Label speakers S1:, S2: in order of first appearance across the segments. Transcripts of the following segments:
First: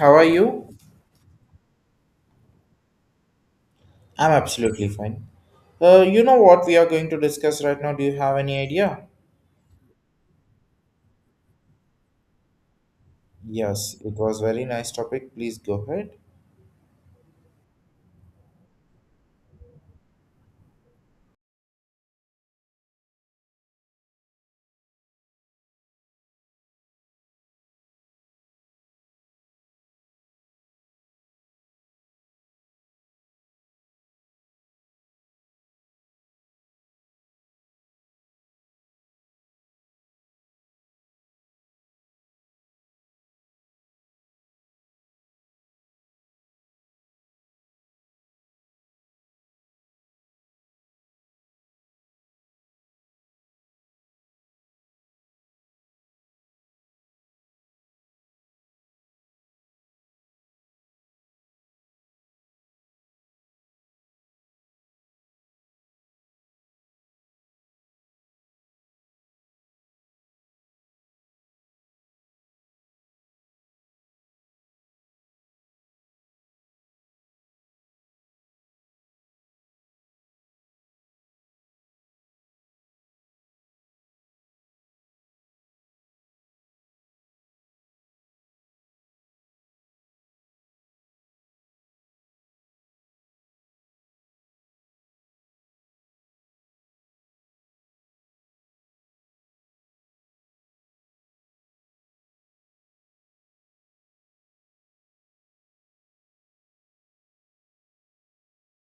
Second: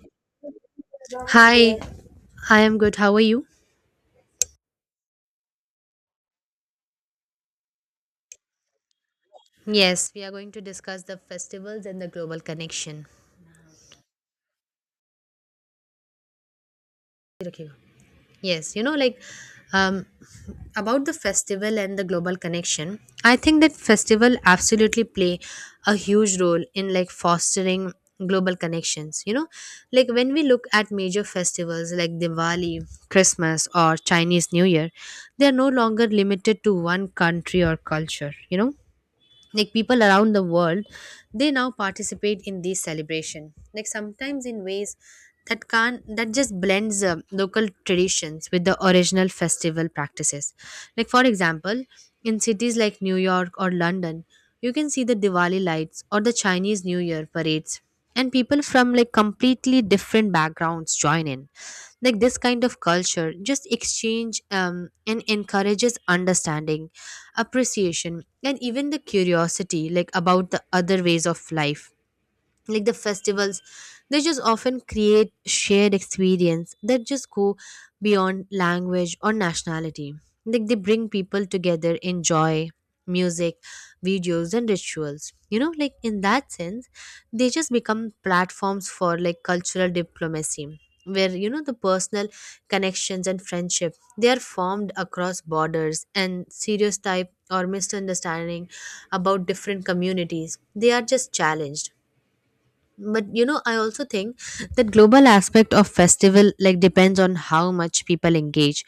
S1: How are you?
S2: Hi, I am good. How are you?
S1: I'm absolutely fine. You know what we are going to discuss right now. Do you have any idea?
S2: Yes, we are going to discuss the festivals and the global connection.
S1: Yes, it was very nice topic. Please go ahead.
S2: Okay. Yes, you know, like um, about the festival and the global connection, I think that festival absolutely play a huge role in like fostering global connections. You know, like when we look at major festivals like Diwali, Christmas, or Chinese New Year, they are no longer limited to one country or culture. You know, like people around the world they now participate in this celebration, like sometimes in ways that just blends local traditions with the original festival practices, like for example in cities like New York or London, you can see the Diwali lights or the Chinese New Year parades, and people from like completely different backgrounds join in. Like this kind of culture just exchange and encourages understanding, appreciation, and even the curiosity like about the other ways of life. Like the festivals, they just often create shared experience that just go beyond language or nationality, like they bring people together in joy, music, videos, and rituals. You know, like in that sense, they just become platforms for like cultural diplomacy, where you know the personal connections and friendship, they are formed across borders, and stereotype or misunderstanding about different communities, they are just challenged. But you know, I also think that global aspect of festival like depends on how much people engage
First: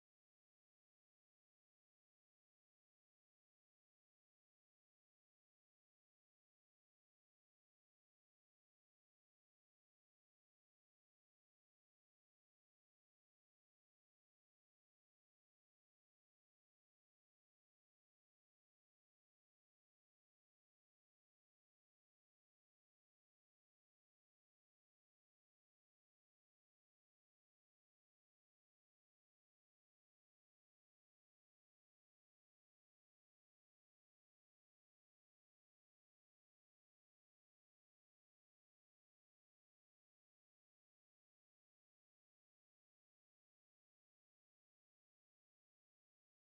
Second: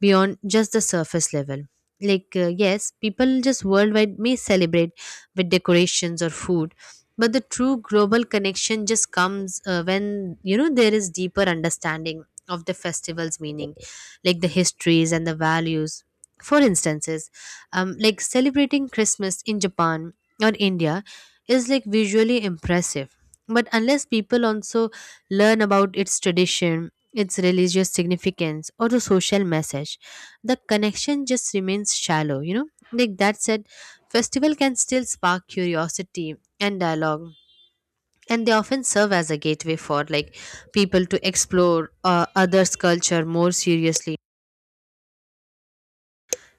S2: beyond just the surface level. Like yes, people just worldwide may celebrate with decorations or food, but the true global connection just comes when you know there is deeper understanding of the festival's meaning, like the histories and the values. For instances, like celebrating Christmas in Japan or India is like visually impressive, but unless people also learn about its tradition, its religious significance, or the social message, the connection just remains shallow, you know? Like that said, festival can still spark curiosity and dialogue. And they often serve as a gateway for like people to explore others' culture more seriously.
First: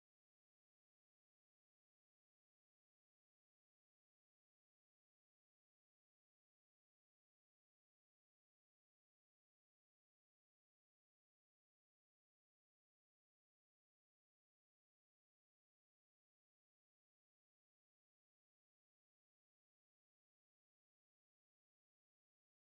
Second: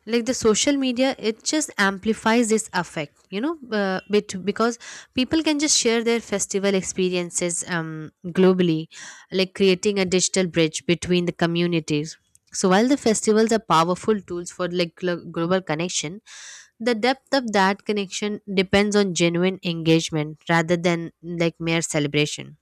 S2: Like the social media, it just amplifies this effect, you know, bit because people can just share their festival experiences globally, like creating a digital bridge between the communities. So while the festivals are powerful tools for like global connection, the depth of that connection depends on genuine engagement rather than like mere celebration.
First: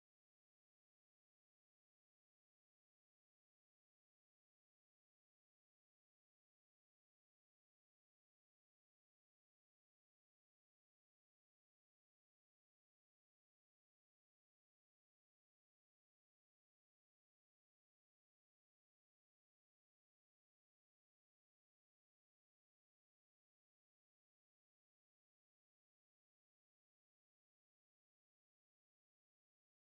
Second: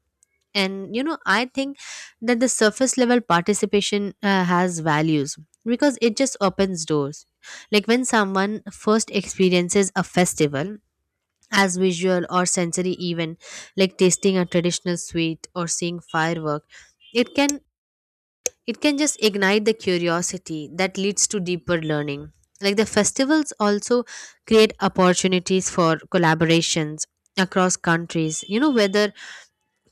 S2: And you know, I think that the surface level participation has values because it just opens doors. Like when someone first experiences a festival as visual or sensory event, like tasting a traditional sweet or seeing firework, it can, it can just ignite the curiosity that leads to deeper learning. Like the festivals also create opportunities for collaborations across countries, you know, whether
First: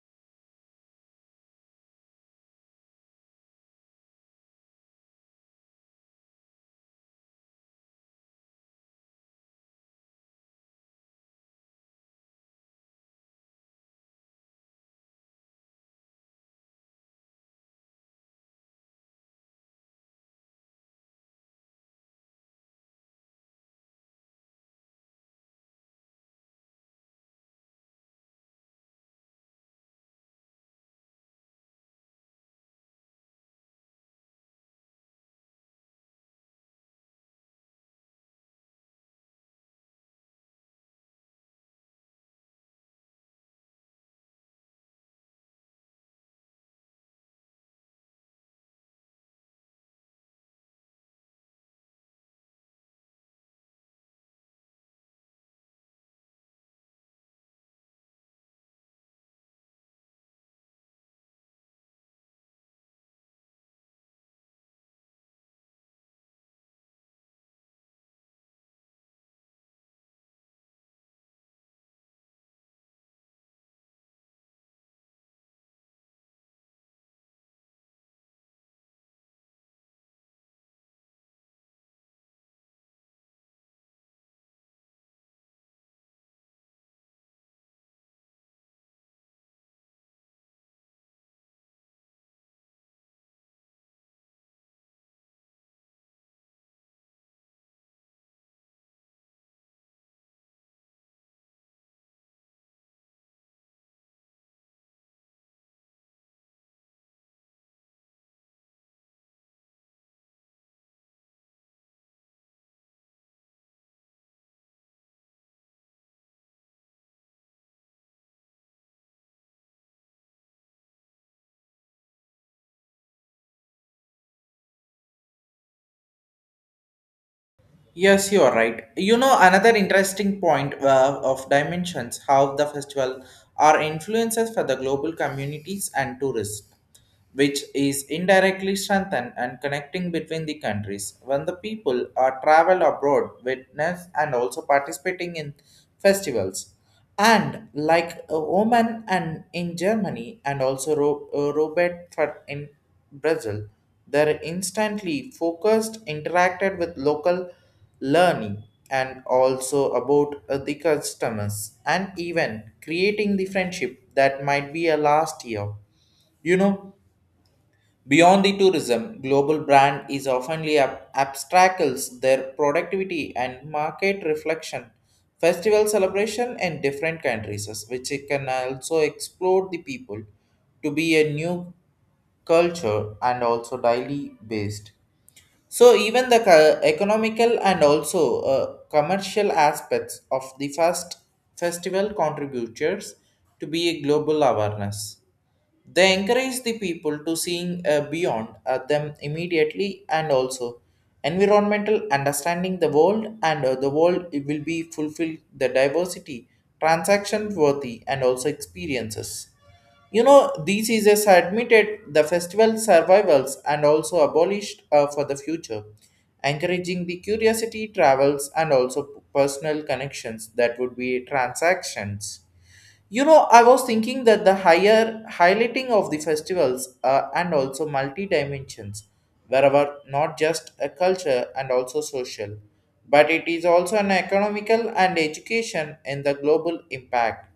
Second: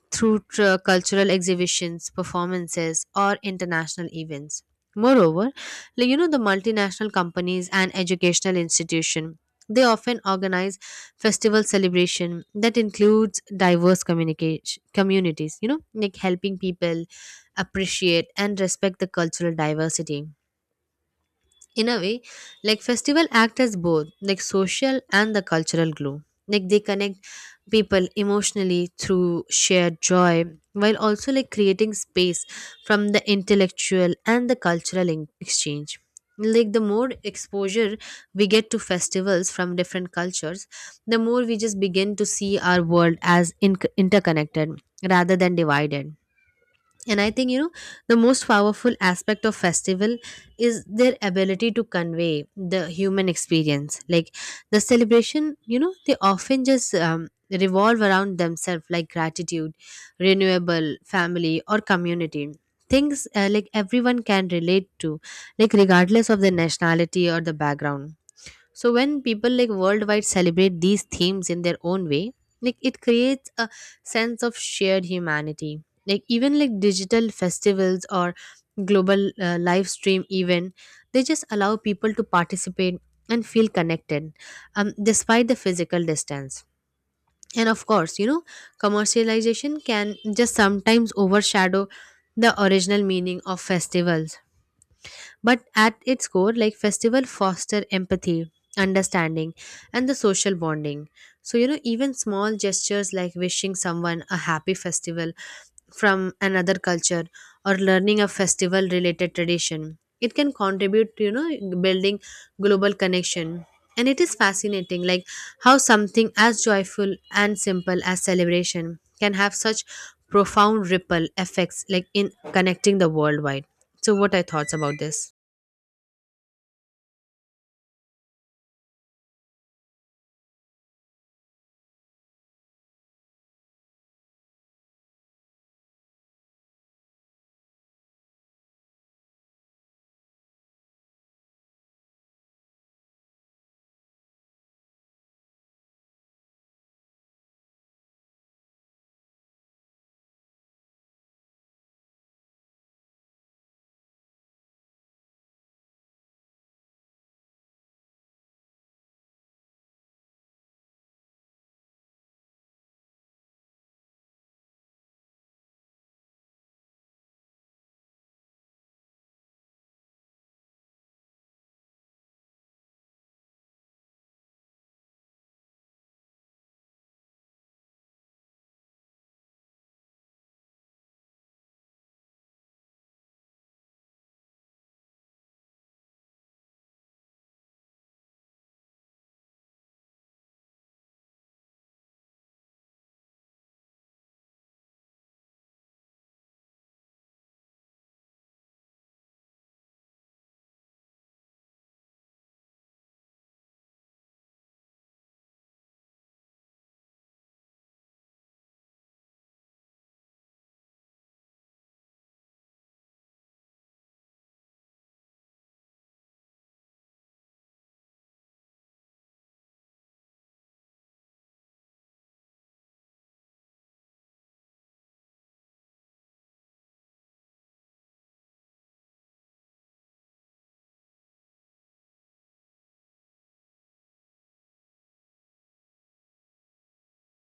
S2: through cultural exhibitions, performances, or international events. Moreover, like, you know, the multinational companies and educational institution, they often organize festival celebration that includes diverse communication communities, you know, like helping people appreciate and respect the cultural diversity. In a way, like festival act as both like social and the cultural glue, like they connect people emotionally through shared joy, while also like creating space from the intellectual and the cultural exchange. Like the more exposure we get to festivals from different cultures, the more we just begin to see our world as interconnected rather than divided. And I think, you know, the most powerful aspect of festival is their ability to convey the human experience. Like the celebration, you know, they often just revolve around themselves, like gratitude, renewable, family or community, things like everyone can relate to, like regardless of their nationality or the background. So when people like worldwide celebrate these themes in their own way, like it creates a sense of shared humanity. Like even like digital festivals or global live stream event, they just allow people to participate and feel connected, despite the physical distance. And of course, you know, commercialization can just sometimes overshadow the original meaning of festivals, but at its core, like festival foster empathy, understanding, and the social bonding. So, you know, even small gestures like wishing someone a happy festival from another culture or learning a festival related tradition, it can contribute to, you know, building global connection. And it is fascinating, like how something as joyful and simple as celebration can have such profound ripple effects, like in connecting the worldwide. So, what are your thoughts about this?
S1: Yes, you are right. You know, another interesting point of dimensions how the festival are influences for the global communities and tourists, which is indirectly strengthened and connecting between the countries. When the people are travel abroad, witness and also participating in festivals, and like Oman and in Germany and also Robert in Brazil, they're instantly focused, interacted with local learning and also about the customers and even creating the friendship that might be a last year, you know, beyond the tourism, global brand is oftenly abstracts their productivity and market reflection. Festival celebration in different countries, which it can also explore the people to be a new culture and also daily based. So even the economical and also commercial aspects of the first festival contributors to be a global awareness. They encourage the people to seeing beyond them immediately and also environmental understanding the world and the world it will be fulfilled the diversity, transaction worthy and also experiences. You know, these is admitted the festival survivals and also abolished for the future, encouraging the curiosity travels and also personal connections that would be transactions. You know, I was thinking that the higher highlighting of the festivals and also multi dimensions, wherever not just a culture and also social, but it is also an economical and education in the global impact.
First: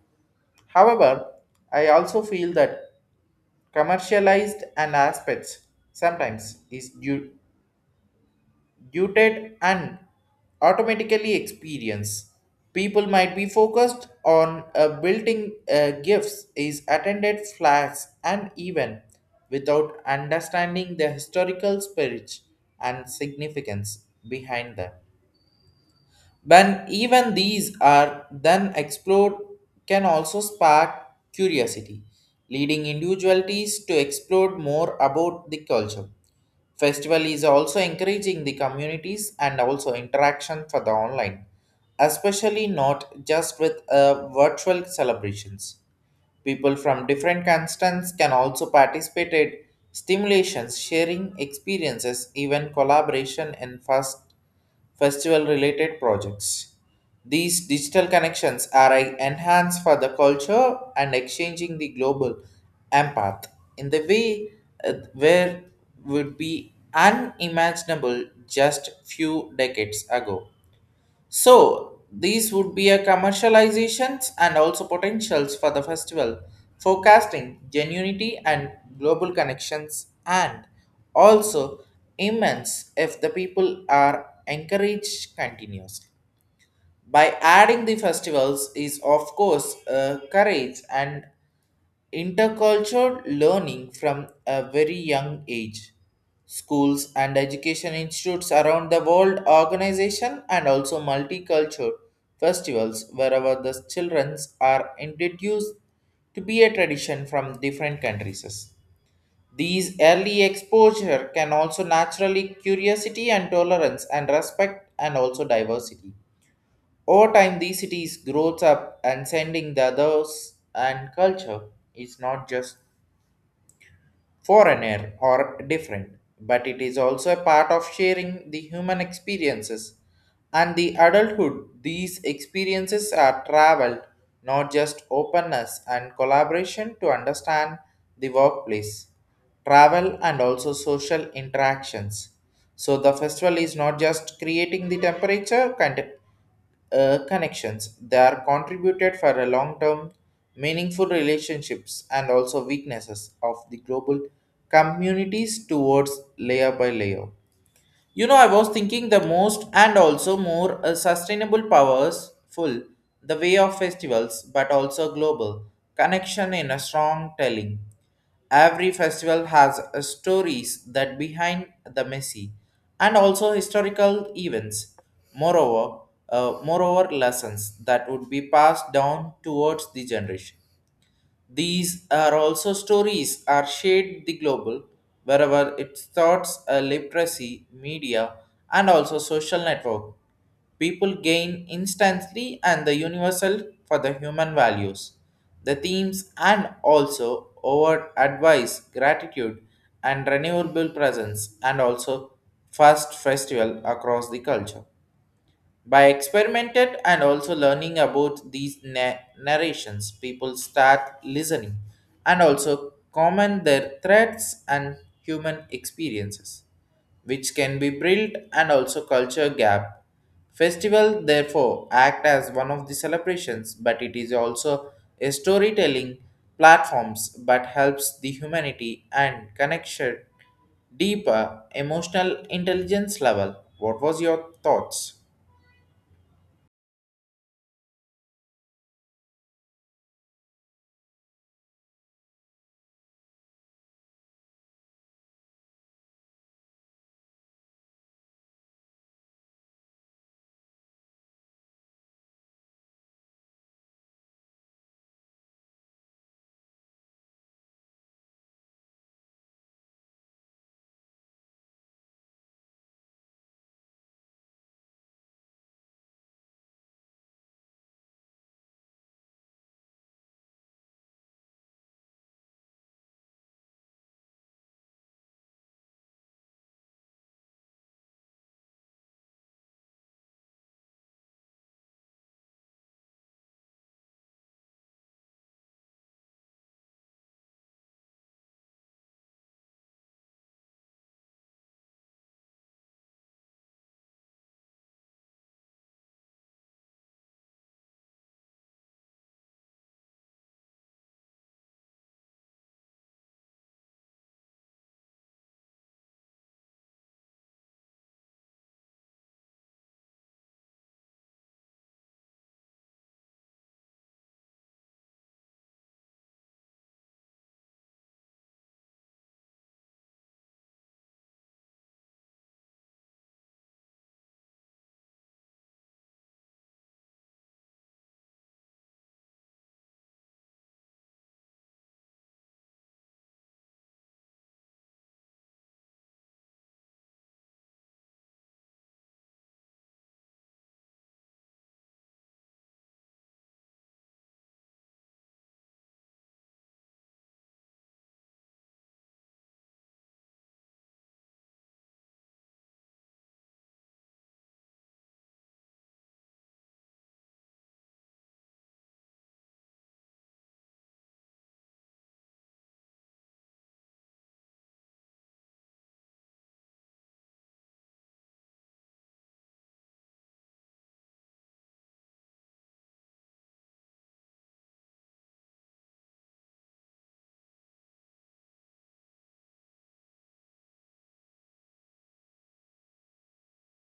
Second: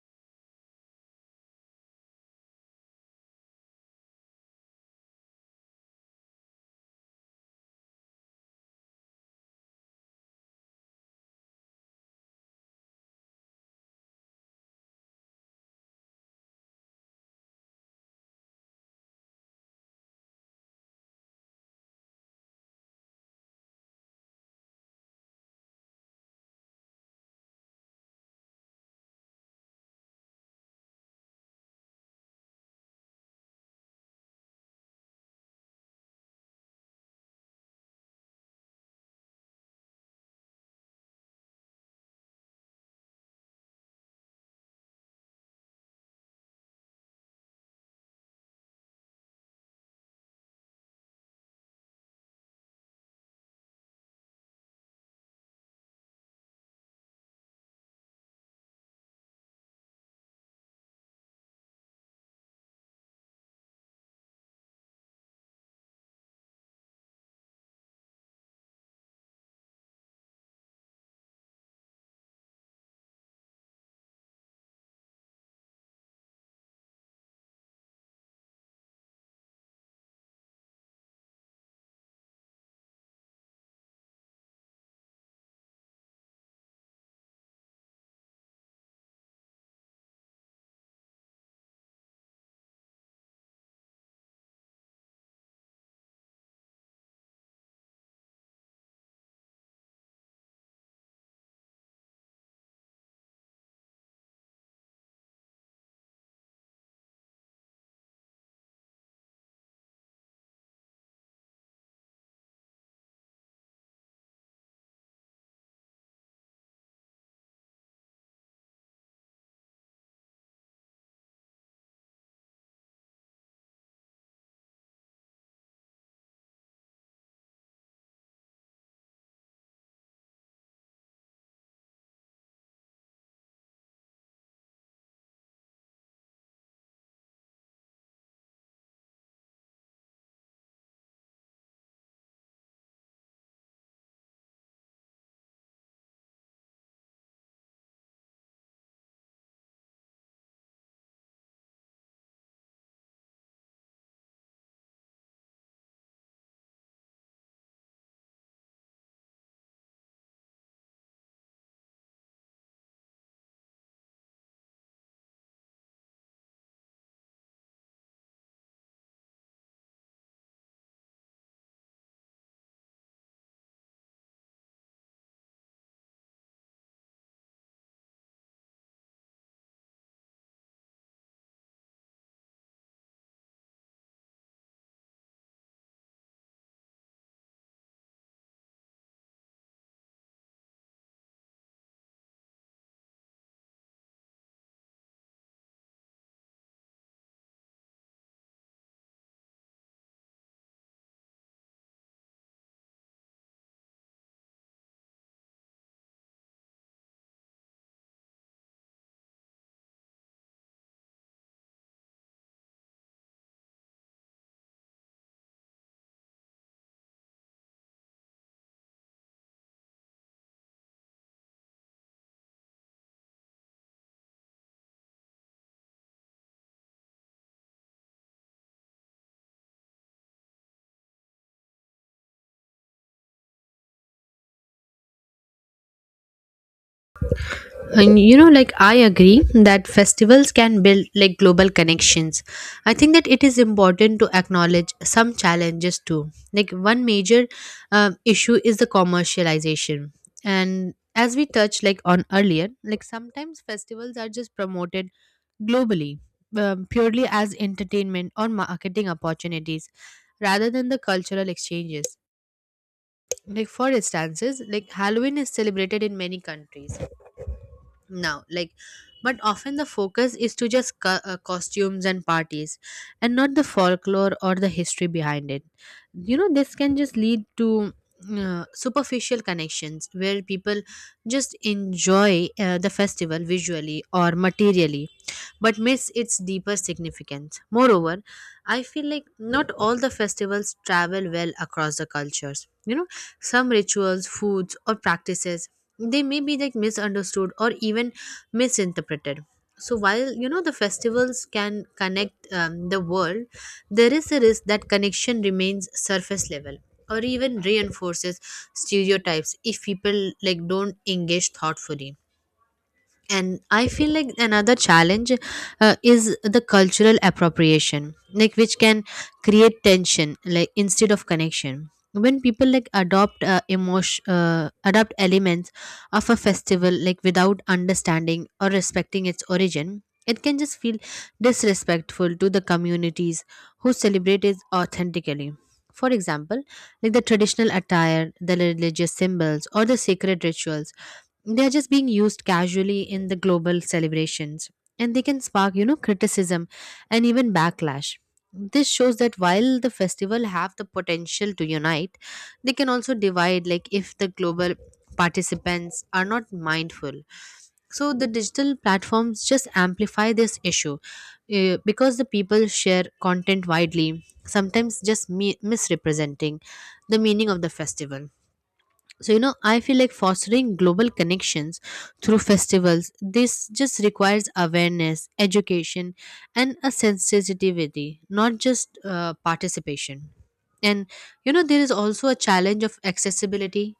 S1: However, I also feel that commercialized and aspects sometimes is due muted and automatically experience. People might be focused on building gifts is attended flags and even without understanding the historical spirit and significance behind them. When even these are then explored, can also spark curiosity, leading individualities to explore more about the culture. Festival is also encouraging the communities and also interaction for the online, especially not just with virtual celebrations. People from different constants can also participate in stimulations, sharing experiences, even collaboration in first festival related projects. These digital connections are an enhance for the culture and exchanging the global empath in the way where would be unimaginable just few decades ago. So these would be a commercializations and also potentials for the festival, forecasting genuinity and global connections and also immense if the people are encouraged continuously. By adding the festivals is of course courage and intercultural learning from a very young age. Schools and education institutes around the world, organization and also multicultural festivals wherever the children are introduced to be a tradition from different countries. These early exposure can also naturally curiosity and tolerance and respect and also diversity. Over time, these cities grows up and sending the others and culture is not just foreigner or different, but it is also a part of sharing the human experiences and the adulthood. These experiences are traveled, not just openness and collaboration to understand the workplace travel, and also social interactions. So the festival is not just creating the connections; they are contributed for a long-term, meaningful relationships and also weaknesses of the global communities towards layer by layer. You know, I was thinking the most and also more sustainable powers full the way of festivals, but also global connection in a strong telling. Every festival has stories that behind the messy and also historical events. Moreover, lessons that would be passed down towards the generation. These are also stories are shared the global, wherever its thoughts a literacy, media, and also social network. People gain instantly and the universal for the human values. The themes and also overt advice, gratitude, and renewable presence, and also first festival across the culture. By experimented and also learning about these narrations, people start listening and also comment their threats and human experiences, which can be built and also culture gap. Festival therefore act as one of the celebrations, but it is also a storytelling platforms but helps the humanity and connection deeper emotional intelligence level. What was your thoughts?
S2: And you know, like I agree that festivals can build like global connections. I think that it is important to acknowledge some challenges too. Like one major issue is the commercialization, and as we touched like on earlier, like sometimes festivals are just promoted globally purely as entertainment or marketing opportunities rather than the cultural exchanges. Like for instances, like Halloween is celebrated in many countries now, like, but often the focus is to just costumes and parties and not the folklore or the history behind it. You know, this can just lead to superficial connections where people just enjoy the festival visually or materially, but miss its deeper significance. Moreover, I feel like not all the festivals travel well across the cultures. You know, some rituals, foods, or practices, they may be like misunderstood or even misinterpreted. So while you know the festivals can connect the world, there is a risk that connection remains surface level or even reinforces stereotypes if people like don't engage thoughtfully. And I feel like another challenge is the cultural appropriation, like which can create tension like instead of connection. When people like adopt elements of a festival like without understanding or respecting its origin, it can just feel disrespectful to the communities who celebrate it authentically. For example, like the traditional attire, the religious symbols, or the sacred rituals, they're just being used casually in the global celebrations, and they can spark, you know, criticism and even backlash. This shows that while the festival have the potential to unite, they can also divide, like if the global participants are not mindful. So the digital platforms just amplify this issue because the people share content widely, sometimes just misrepresenting the meaning of the festival. So you know, I feel like fostering global connections through festivals, this just requires awareness, education, and a sensitivity, not just participation. And you know, there is also a challenge of accessibility.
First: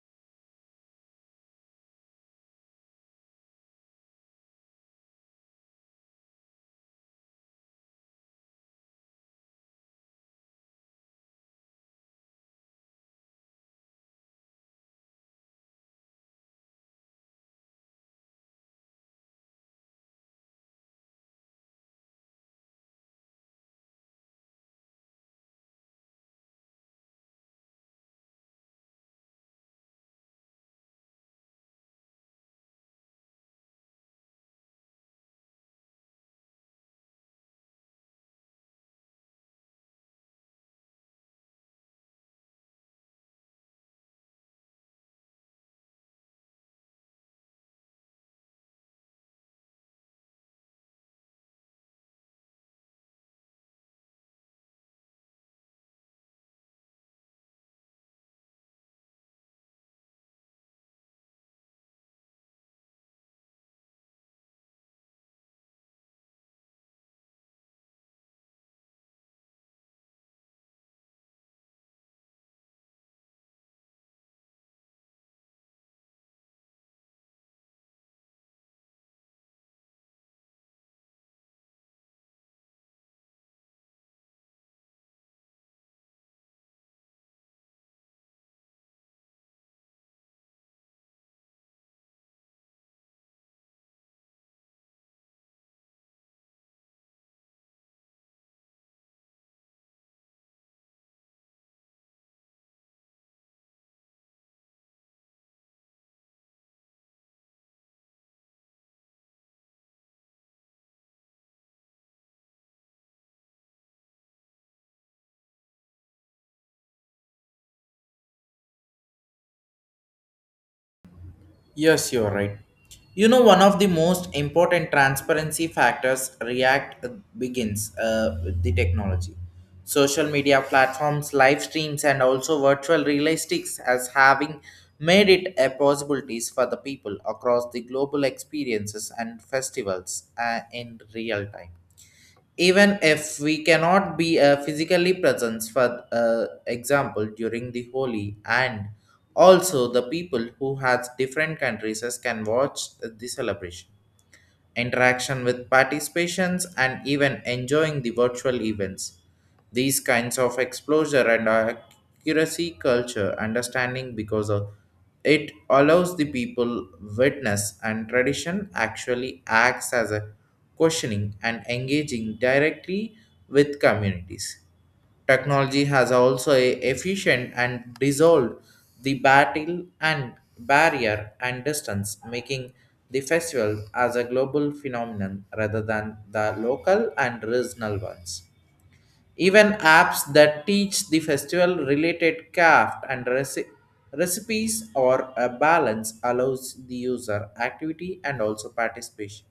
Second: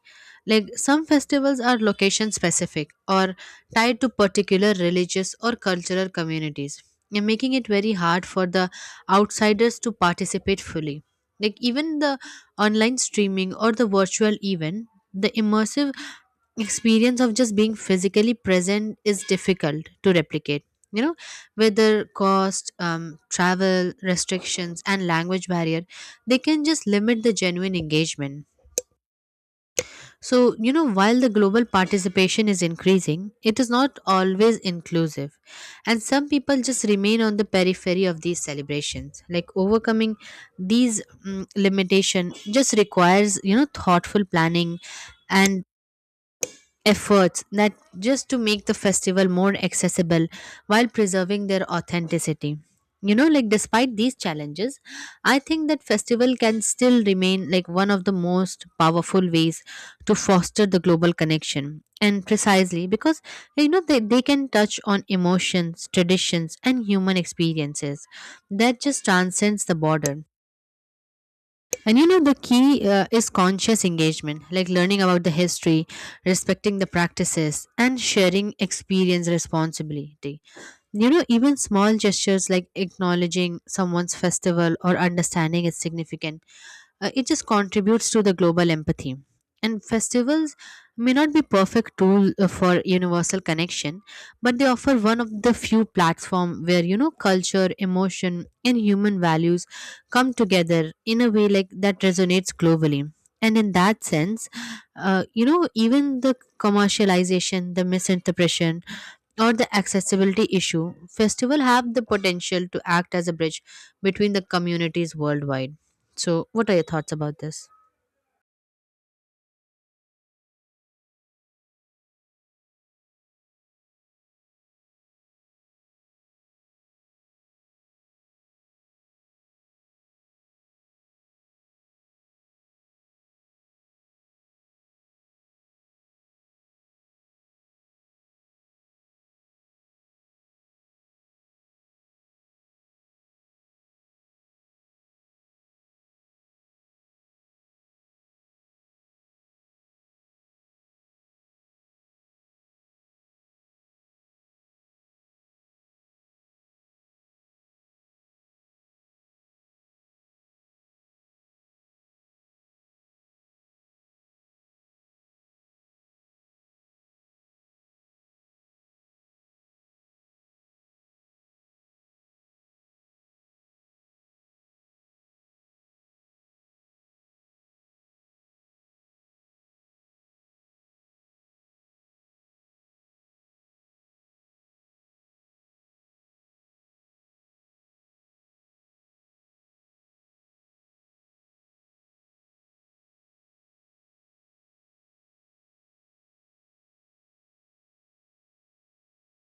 S2: Like some festivals are location specific or tied to particular religious or cultural communities, and making it very hard for the outsiders to participate fully. Like even the online streaming or the virtual event, the immersive experience of just being physically present is difficult to replicate. You know, whether cost, travel restrictions, and language barrier, they can just limit the genuine engagement. So you know, while the global participation is increasing, it is not always inclusive, and some people just remain on the periphery of these celebrations. Like overcoming these limitation just requires, you know, thoughtful planning and efforts that just to make the festival more accessible while preserving their authenticity. You know, like despite these challenges, I think that festival can still remain like one of the most powerful ways to foster the global connection, and precisely because you know they can touch on emotions, traditions, and human experiences that just transcends the border. And you know, the key is conscious engagement, like learning about the history, respecting the practices, and sharing experience responsibility. You know, even small gestures like acknowledging someone's festival or understanding is significant. It just contributes to the global empathy. And festivals may not be perfect tool for universal connection, but they offer one of the few platform where you know culture, emotion, and human values come together in a way like that resonates globally. And in that sense, you know, even the commercialization, the misinterpretation, or the accessibility issue, festival have the potential to act as a bridge between the communities worldwide. So, what are your thoughts about this?
S1: Yes, you're right. You know, one of the most important transparency factors React begins with the technology. Social media platforms, live streams, and also virtual realistics as having made it a possibilities for the people across the global experiences and festivals in real time even if we cannot be physically present for example during the holy and also the people who has different countries can watch the celebration interaction with participations, and even enjoying the virtual events. These kinds of exposure and accuracy culture understanding because of it allows the people witness and tradition actually acts as a questioning and engaging directly with communities. Technology has also efficient and dissolved the battle and barrier and distance, making the festival as a global phenomenon rather than the local and regional ones. Even apps that teach the festival related craft and recipes or a balance allows the user activity and also participation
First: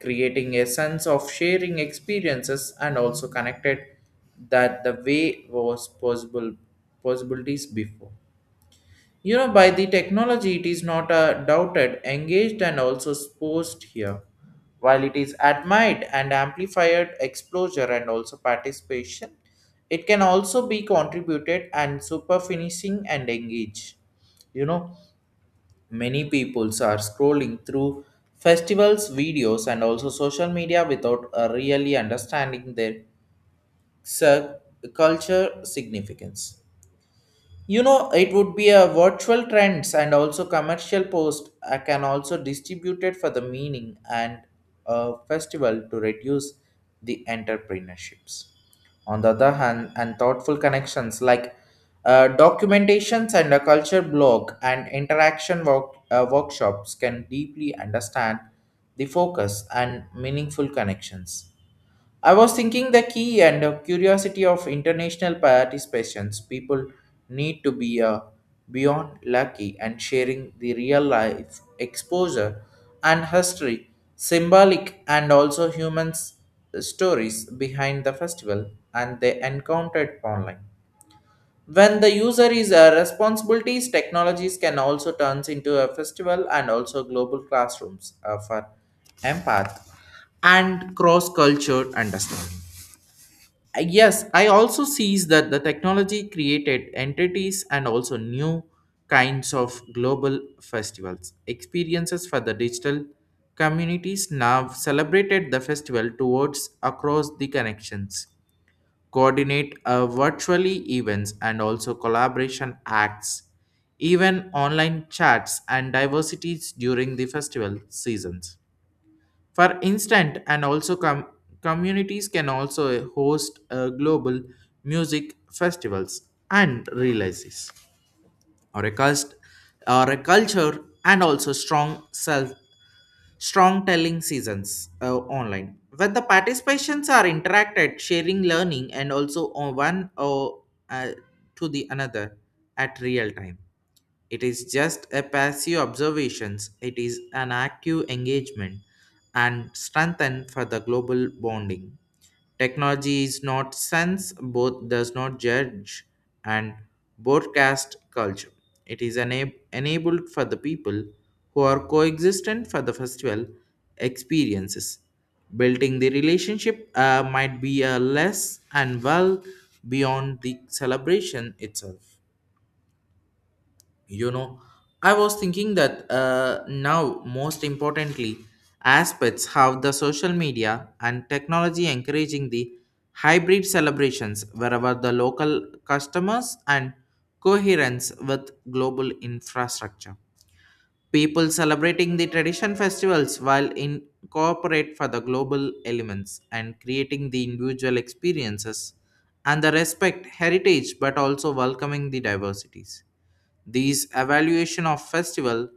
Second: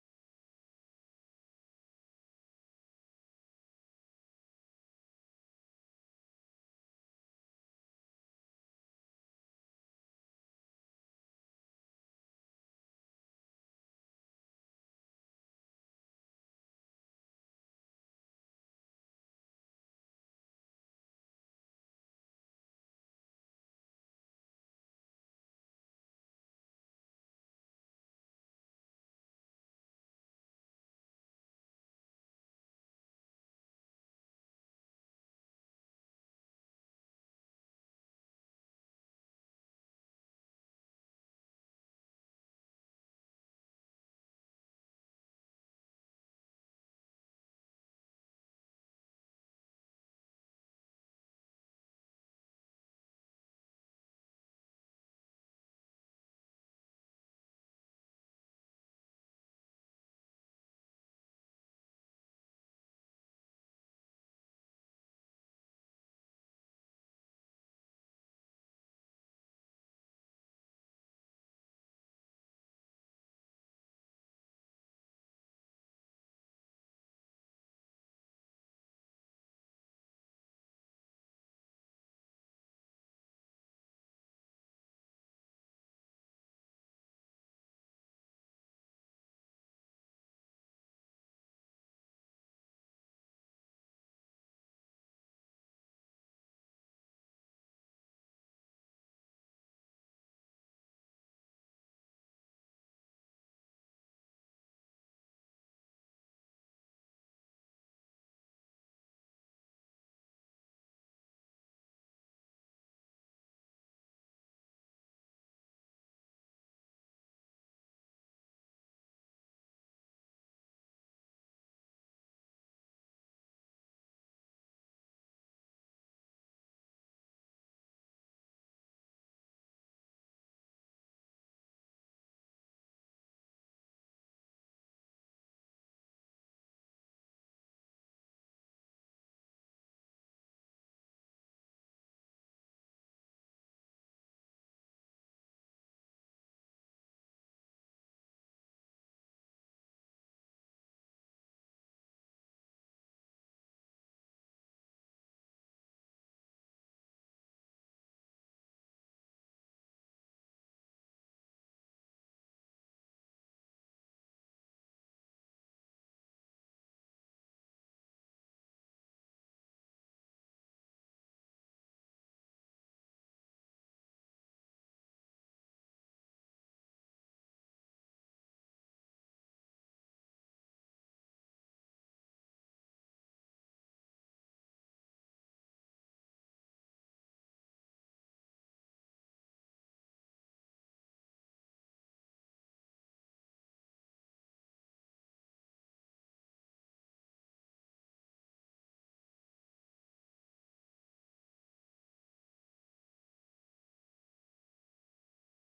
S1: creating a sense of sharing experiences and also connected that the way was possible possibilities before. You know, by the technology it is not doubted engaged and also posed here while it is admired and amplified exposure and also participation it can also be contributed and super finishing and engage, you know. Many peoples are scrolling through festivals, videos, and also social media without really understanding their cir- culture significance. You know, it would be a virtual trends and also commercial post can also distribute it for the meaning and a festival to reduce the entrepreneurships. On the other hand, and thoughtful connections like documentations and a culture blog and interaction workshops can deeply understand the focus and meaningful connections. I was thinking the key and curiosity of international participations. People need to be beyond lucky and sharing the real life exposure and history, symbolic and also stories behind the festival and they encountered online. When the user is responsibilities, technologies can also turns into a festival and also global classrooms for empath and cross culture understanding. Yes, I also sees that the technology created entities and also new kinds of global festivals. Experiences for the digital communities now celebrated the festival towards across the connections, coordinate virtually events and also collaboration acts, even online chats and diversities during the festival seasons. For instance, and also communities can also host global music festivals and realizes or a or a culture and also strong telling seasons online when the participations are interacted sharing learning and also on one or uh, to the another at real time, it is just a passive observations, it is an active engagement and strengthen for the global bonding. Technology is not sense, both does not judge and broadcast culture. It is enabled for the people who are coexistent for the festival experiences. Building the relationship might be a less and well beyond the celebration itself. You know, I was thinking that now most importantly aspects how the social media and technology encouraging the hybrid celebrations wherever the local customers and coherence with global infrastructure people celebrating the tradition festivals while incorporate for the global elements and creating the individual experiences and the respect heritage but also welcoming the diversities. These evaluation of festival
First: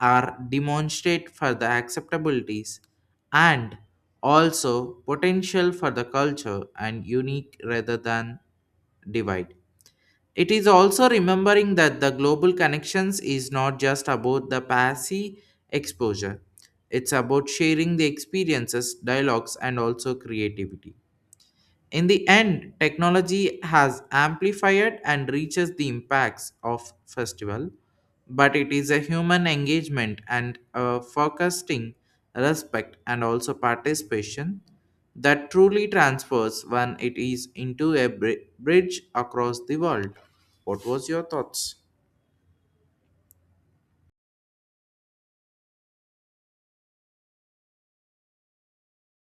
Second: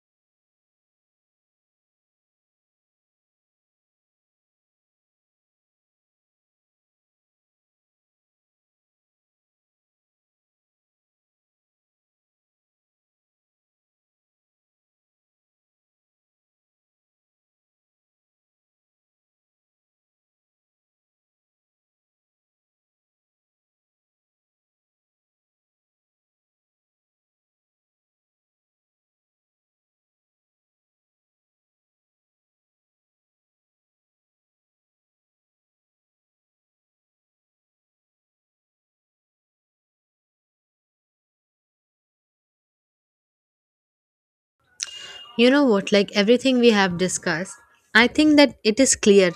S1: are demonstrate for the acceptabilities and also potential for the culture and unique rather than divide. It is also remembering that the global connections is not just about the passive exposure. It's about sharing the experiences, dialogues, and also creativity. In the end, technology has amplified and reaches the impacts of festival, but it is a human engagement and a forecasting respect and also participation that truly transfers when it is into a bridge across the world. What was your thoughts?
S2: You know what, like everything we have discussed, I think that it is clear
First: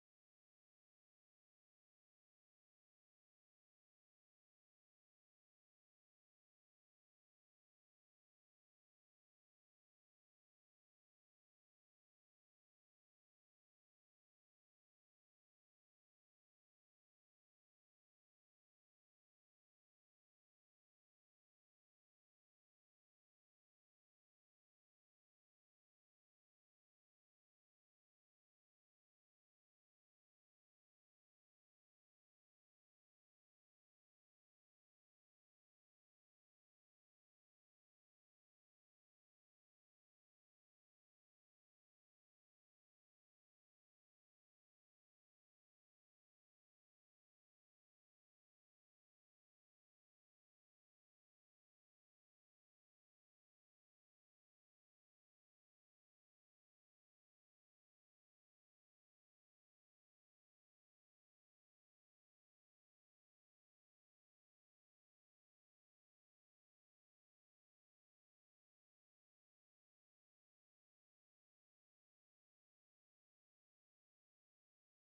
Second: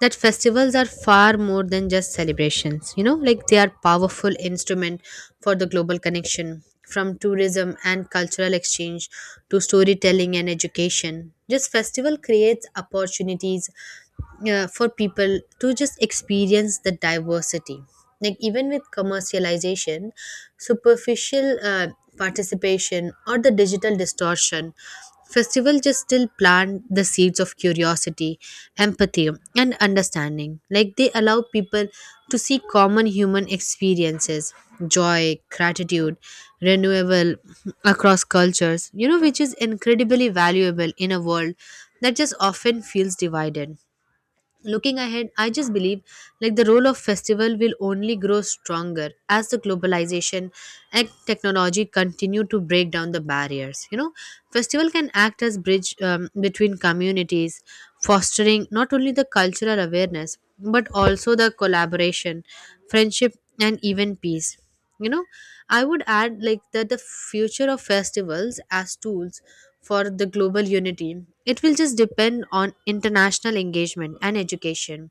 S2: that festivals are far more than just celebrations. You know, like they are powerful instrument for the global connection, from tourism and cultural exchange to storytelling and education. Just festival creates opportunities for people to just experience the diversity. Like even with commercialization, superficial participation, or the digital distortion, festival just still plant the seeds of curiosity, empathy, and understanding. Like they allow people to see common human experiences, joy, gratitude, renewable, across cultures, you know, which is incredibly valuable in a world that just often feels divided. Looking ahead, I just believe like the role of festival will only grow stronger as the globalization and technology continue to break down the barriers. You know, festival can act as bridge between communities, fostering not only the cultural awareness but also the collaboration, friendship, and even peace. You know, I would add like that the future of festivals as tools for the global unity, it will just depend on international engagement and education.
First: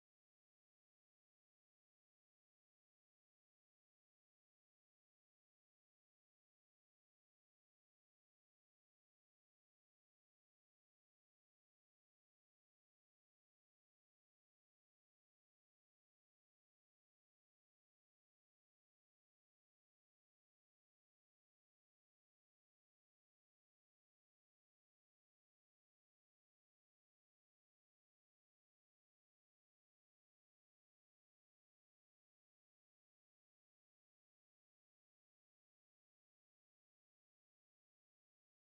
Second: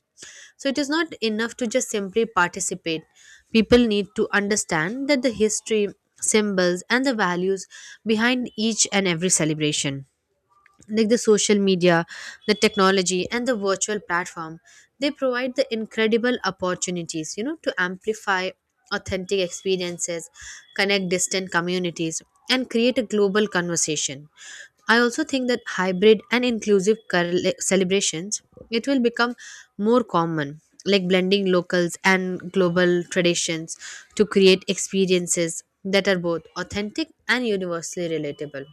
S2: So it is not enough to just simply participate. People need to understand that the history, symbols, and the values behind each and every celebration, like the social media, the technology, and the virtual platform, they provide the incredible opportunities, you know, to amplify authentic experiences, connect distant communities, and create a global conversation. I also think that hybrid and inclusive celebrations, it will become more common, like blending locals and global traditions to create experiences that are both authentic and universally relatable.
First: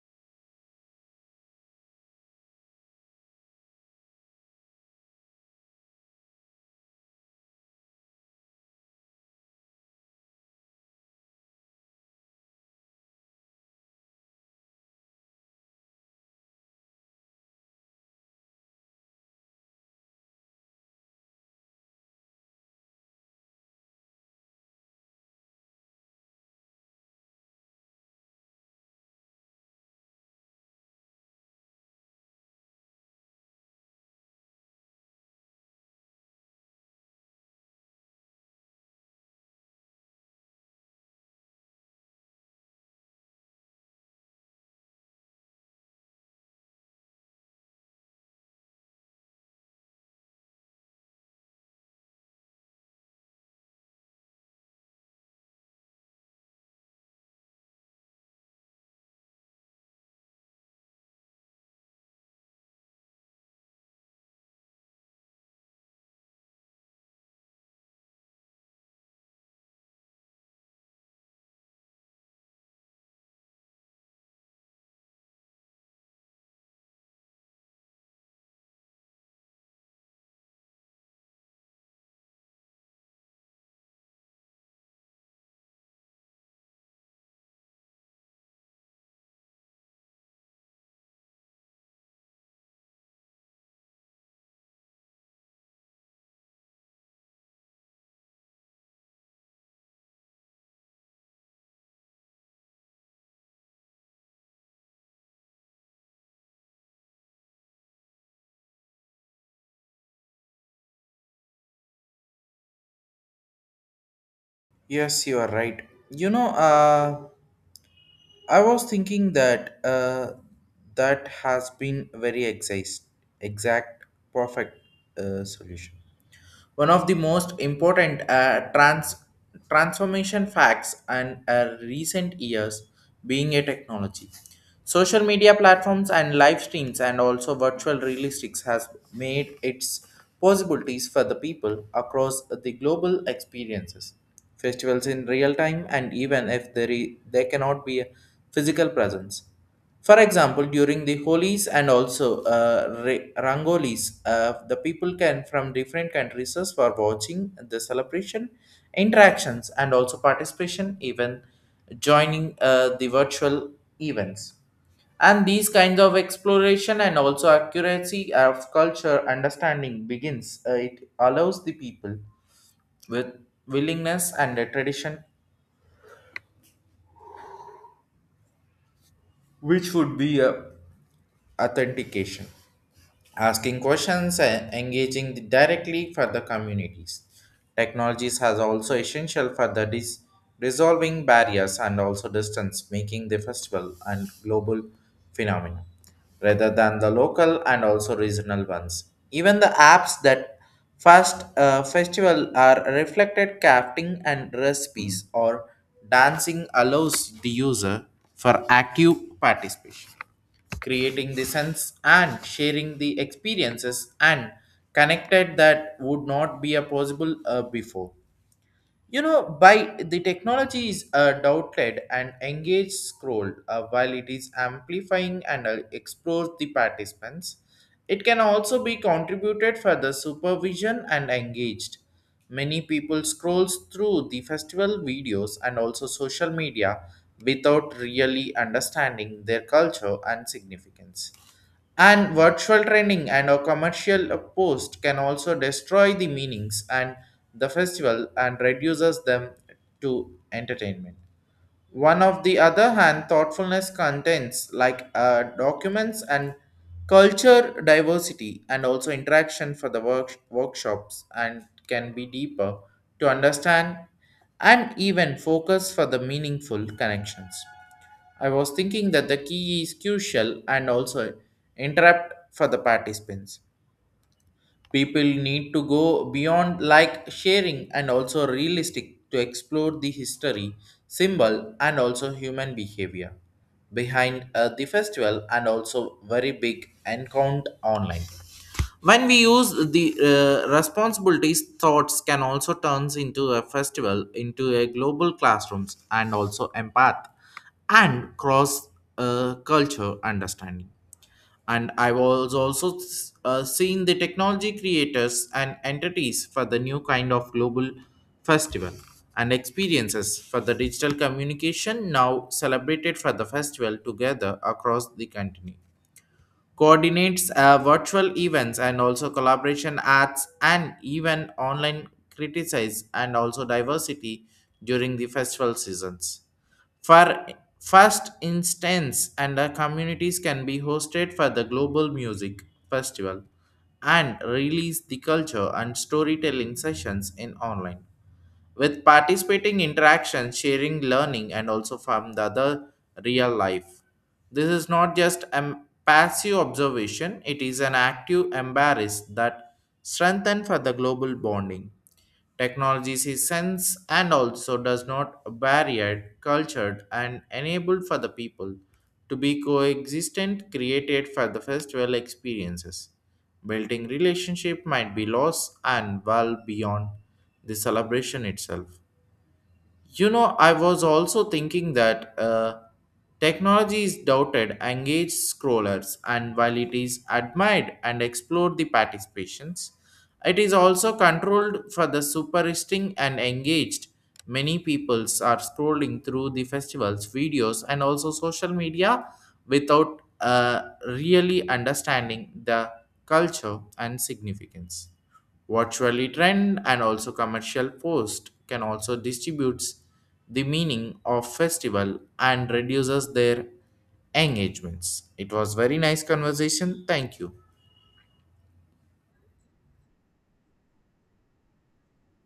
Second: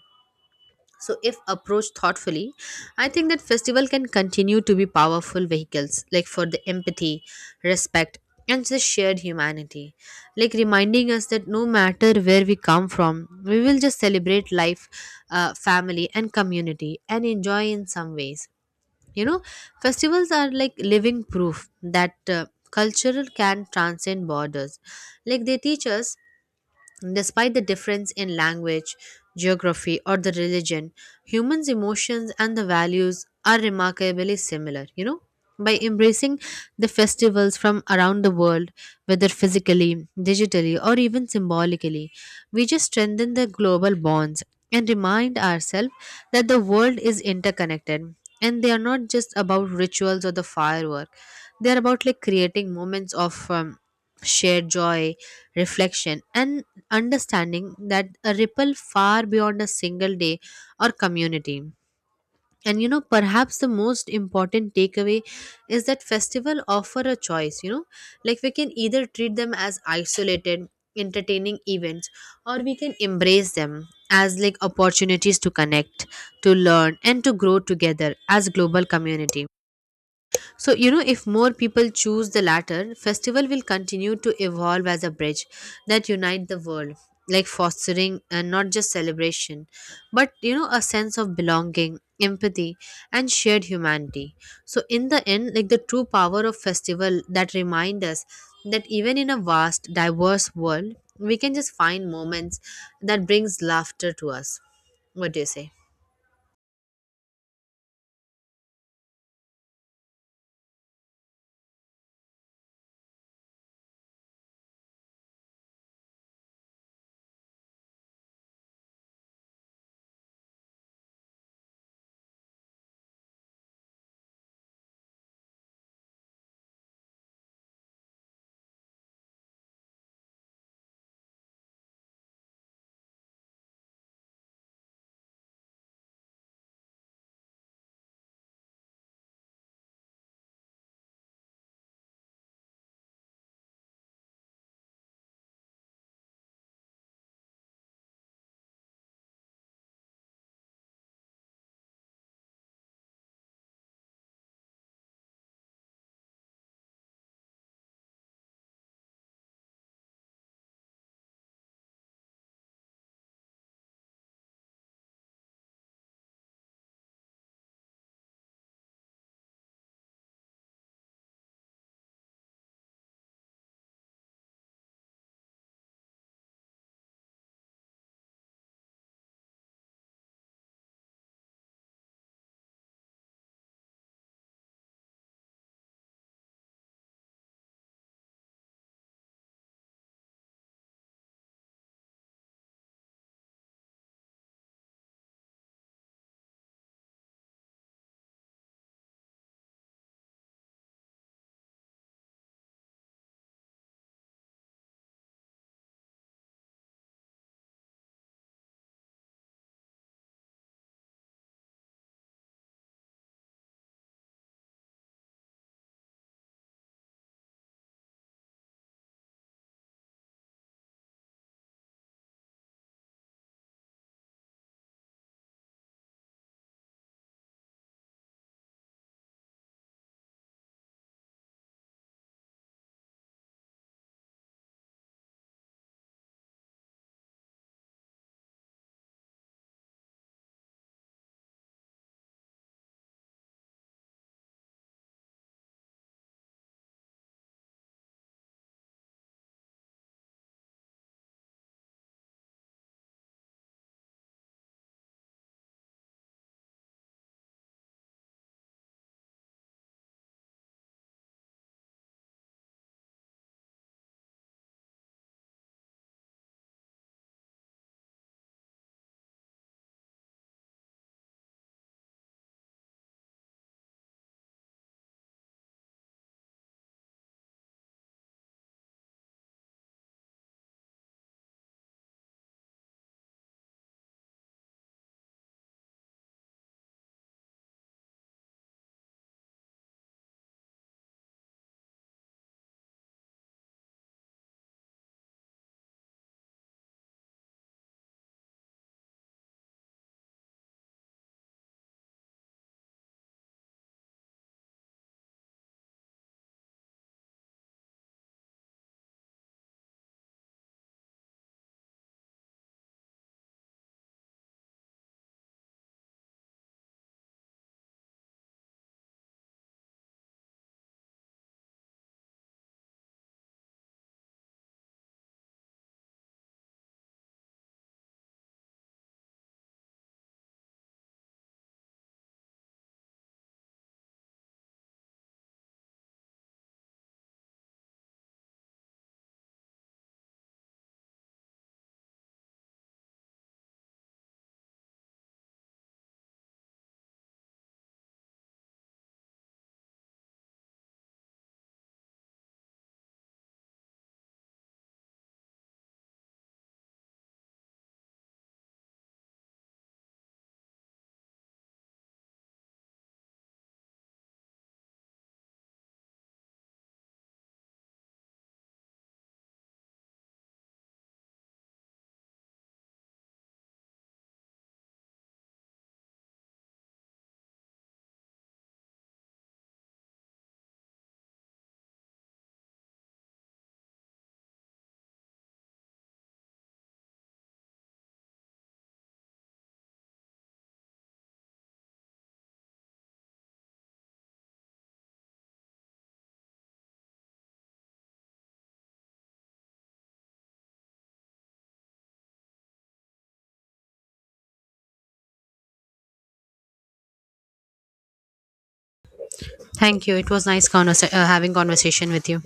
S2: So, if approached thoughtfully, I think that festival can continue to be powerful vehicles, like for the empathy, respect, and the shared humanity, like reminding us that no matter where we come from, we will just celebrate life, family, and community, and enjoy in some ways. You know, festivals are like living proof that culture can transcend borders. Like they teach us, despite the difference in language, geography, or the religion, humans' emotions and the values are remarkably similar, you know. By embracing the festivals from around the world, whether physically, digitally, or even symbolically, we just strengthen the global bonds and remind ourselves that the world is interconnected, and they are not just about rituals or the firework. They are about like creating moments of shared joy, reflection, and understanding that a ripple far beyond a single day or community. And you know, perhaps the most important takeaway is that festival offer a choice, you know, like we can either treat them as isolated, entertaining events, or we can embrace them as like opportunities to connect, to learn, and to grow together as global community. So, you know, if more people choose the latter, festival will continue to evolve as a bridge that unite the world, like fostering and not just celebration, but you know, a sense of belonging, empathy, and shared humanity. So, in the end, like the true power of festival that remind us that even in a vast, diverse world, we can just find moments that brings laughter to us. What do you say?
S1: Yes, you are right. You know, I was thinking that that has been very exact, perfect solution. One of the most important transformation facts and recent years being a technology. Social media platforms and live streams and also virtual realistics has made its possibilities for the people across the global experiences. Festivals in real time and even if there cannot be a physical presence. For example, during the Holis and also Rangolis, the people can from different countries is for watching the celebration, interactions, and also participation, even joining the virtual events. And these kinds of exploration and also accuracy of culture understanding begins. It allows the people with willingness and a tradition which would be a authentication asking questions and engaging directly for the communities. Technologies has also essential for the resolving barriers and also distance making the festival and global phenomenon rather than the local and also regional ones. Even the apps that first festival are reflected crafting and recipes or dancing allows the user for active participation, creating the sense and sharing the experiences and connected that would not be a possible before. You know, by the technology is a doubted and engage scroll while it is amplifying and explores the participants. It can also be contributed for the supervision and engaged. Many people scrolls through the festival videos and also social media without really understanding their culture and significance. And virtual training and a commercial post can also destroy the meanings and the festival and reduces them to entertainment. One of the other hand, thoughtfulness contents like documents and culture diversity and also interaction for the workshops and can be deeper to understand and even focus for the meaningful connections. I was thinking that the key is crucial and also interrupt for the participants. People need to go beyond like sharing and also realistic to explore the history, symbol, and also human behavior behind the festival and also very big encounter online when we use the responsibilities thoughts can also turns into a festival into a global classrooms and also empath and cross culture understanding. And I was also seeing the technology creators and entities for the new kind of global festival and experiences for the digital communication now celebrated for the festival together across the continent coordinates virtual events and also collaboration arts and even online criticize and also diversity during the festival seasons. For first instance, and the communities can be hosted for the global music festival and release the culture and storytelling sessions in online with participating interaction sharing learning and also from the other real life. This is not just a passive observation, it is an active embrace that strengthen for the global bonding. Technologies is sense and also does not barrier cultured and enabled for the people to be coexistent created for the festival experiences. Building relationship might be lost and well beyond the celebration itself. You know, I was also thinking that technology is doubted, engaged scrollers, and while it is admired and explored the participations, it is also controlled for the superisting and engaged. Many peoples are scrolling through the festivals, videos, and also social media without really understanding the culture and significance. Virtually trend and also commercial post can also distributes the meaning of festival and reduces their engagements. It was very nice conversation. Thank you.
S2: Thank you. It was nice having conversation with you.